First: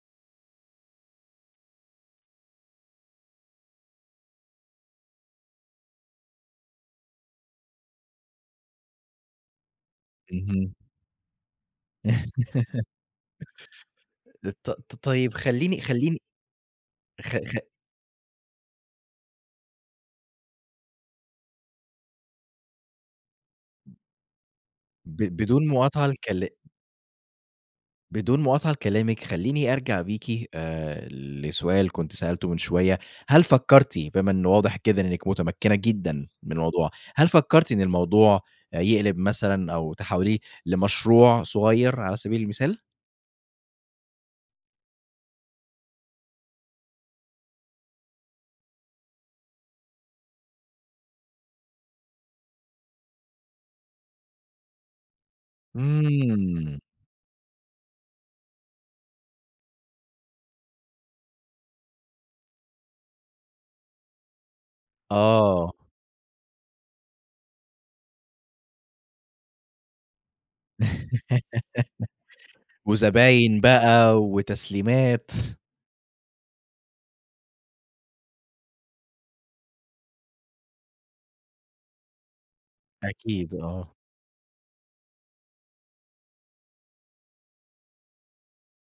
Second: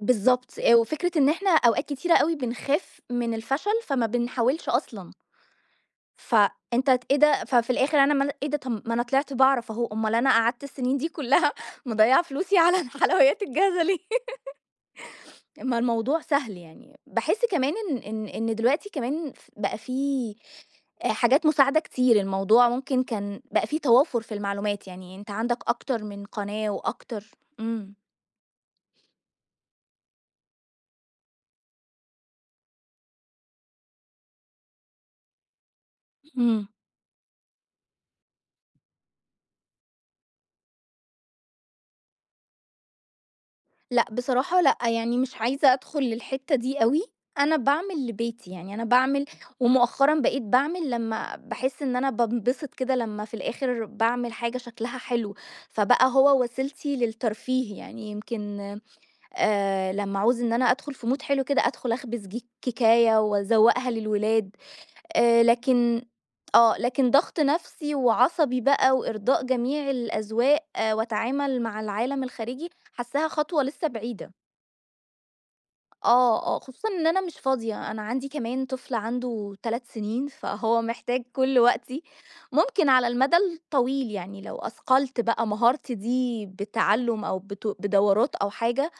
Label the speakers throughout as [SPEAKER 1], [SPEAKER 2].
[SPEAKER 1] بالضبط. آآ وفكرة إن احنا أوقات كتيرة أوي بنخاف من الفشل، فما بنحاولش أصلًا. فأنت ت إيه ده، ففي الآخر أنا مال إيه ده، ما أنا طلعت باعرف اهو. أومال أنا قعدت
[SPEAKER 2] اهم.
[SPEAKER 1] السنين دي كلها مضيّعة فلوسي على الحلويات الجاهزة ليه.
[SPEAKER 2] ط ط طيب
[SPEAKER 1] ما
[SPEAKER 2] خلّيني خلّيني
[SPEAKER 1] الموضوع سهل يعني.
[SPEAKER 2] خ
[SPEAKER 1] باحس
[SPEAKER 2] خ
[SPEAKER 1] كمان إن إن إن دلوقتي كمان ف بقى في حاجات مساعدة كتير، الموضوع ممكن كان بقى في توافر في المعلومات. يعني
[SPEAKER 2] ب
[SPEAKER 1] أنت عندك
[SPEAKER 2] بدون
[SPEAKER 1] أكتر
[SPEAKER 2] مُقاطعة
[SPEAKER 1] من
[SPEAKER 2] لكلا
[SPEAKER 1] قناة وأكتر إمم.
[SPEAKER 2] بدون مُقاطعة لكلامِك، خلّيني أرجع بيكِ آآ لسؤال كنت سألته من شوية. هل فكّرتِ بما إنه واضح كده إنِّك مُتمكّنة جدًا من
[SPEAKER 1] إمم.
[SPEAKER 2] الموضوع، هل فكرتِ إن الموضوع يقلب مثلًا، أو تحوّليه لمشروع صغير على سبيل المثال؟
[SPEAKER 1] لأ. بصراحة لأ، يعني مش عايزة أدخل للحتة دي أوي. أنا باعمل لبيتي، يعني أنا باعمل ومؤخرًا بقيت باعمل لما باحس إن أنا بانبسط كده لما في الآخر باعمل حاجة شكلها حلو. فبقى هو
[SPEAKER 2] إمم.
[SPEAKER 1] وسيلتي للترفيه. يعني يمكن آآ لما اعوز إن أنا أدخل في مود حلو كده، أدخل اخبز ج كيكاية، واذوّقها للولاد. آآ
[SPEAKER 2] آه.
[SPEAKER 1] لكن آه. لكن ضغط نَفسي، وعصبي بقى، وإرضاء جميع الأذواق، واتعامل مع العالم الخارجي، حاسّاها
[SPEAKER 2] وزباين
[SPEAKER 1] خطوة لسه
[SPEAKER 2] بقى،
[SPEAKER 1] بعيدة.
[SPEAKER 2] وتسليمات.
[SPEAKER 1] آه، آه. خصوصًا إن أنا مش فاضية. أنا عندي كمان طفل عنده 3 سنين، فهو محتاج كل وقتي. ممكن على المدى
[SPEAKER 2] أكيد، آه.
[SPEAKER 1] الطويل يعني لو أثقلت بقى مهارتي دي بِتَعلُّم، أو بت بدورات أو حاجة،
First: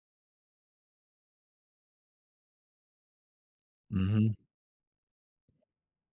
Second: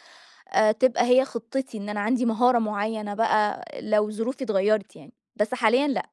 [SPEAKER 1] آآ تبقى هي خطَّتي. إن أنا عندي مهارة معينة بقى لو
[SPEAKER 2] اهم.
[SPEAKER 1] ظروفي اتغيّرت يعني. بس حاليًا لأ.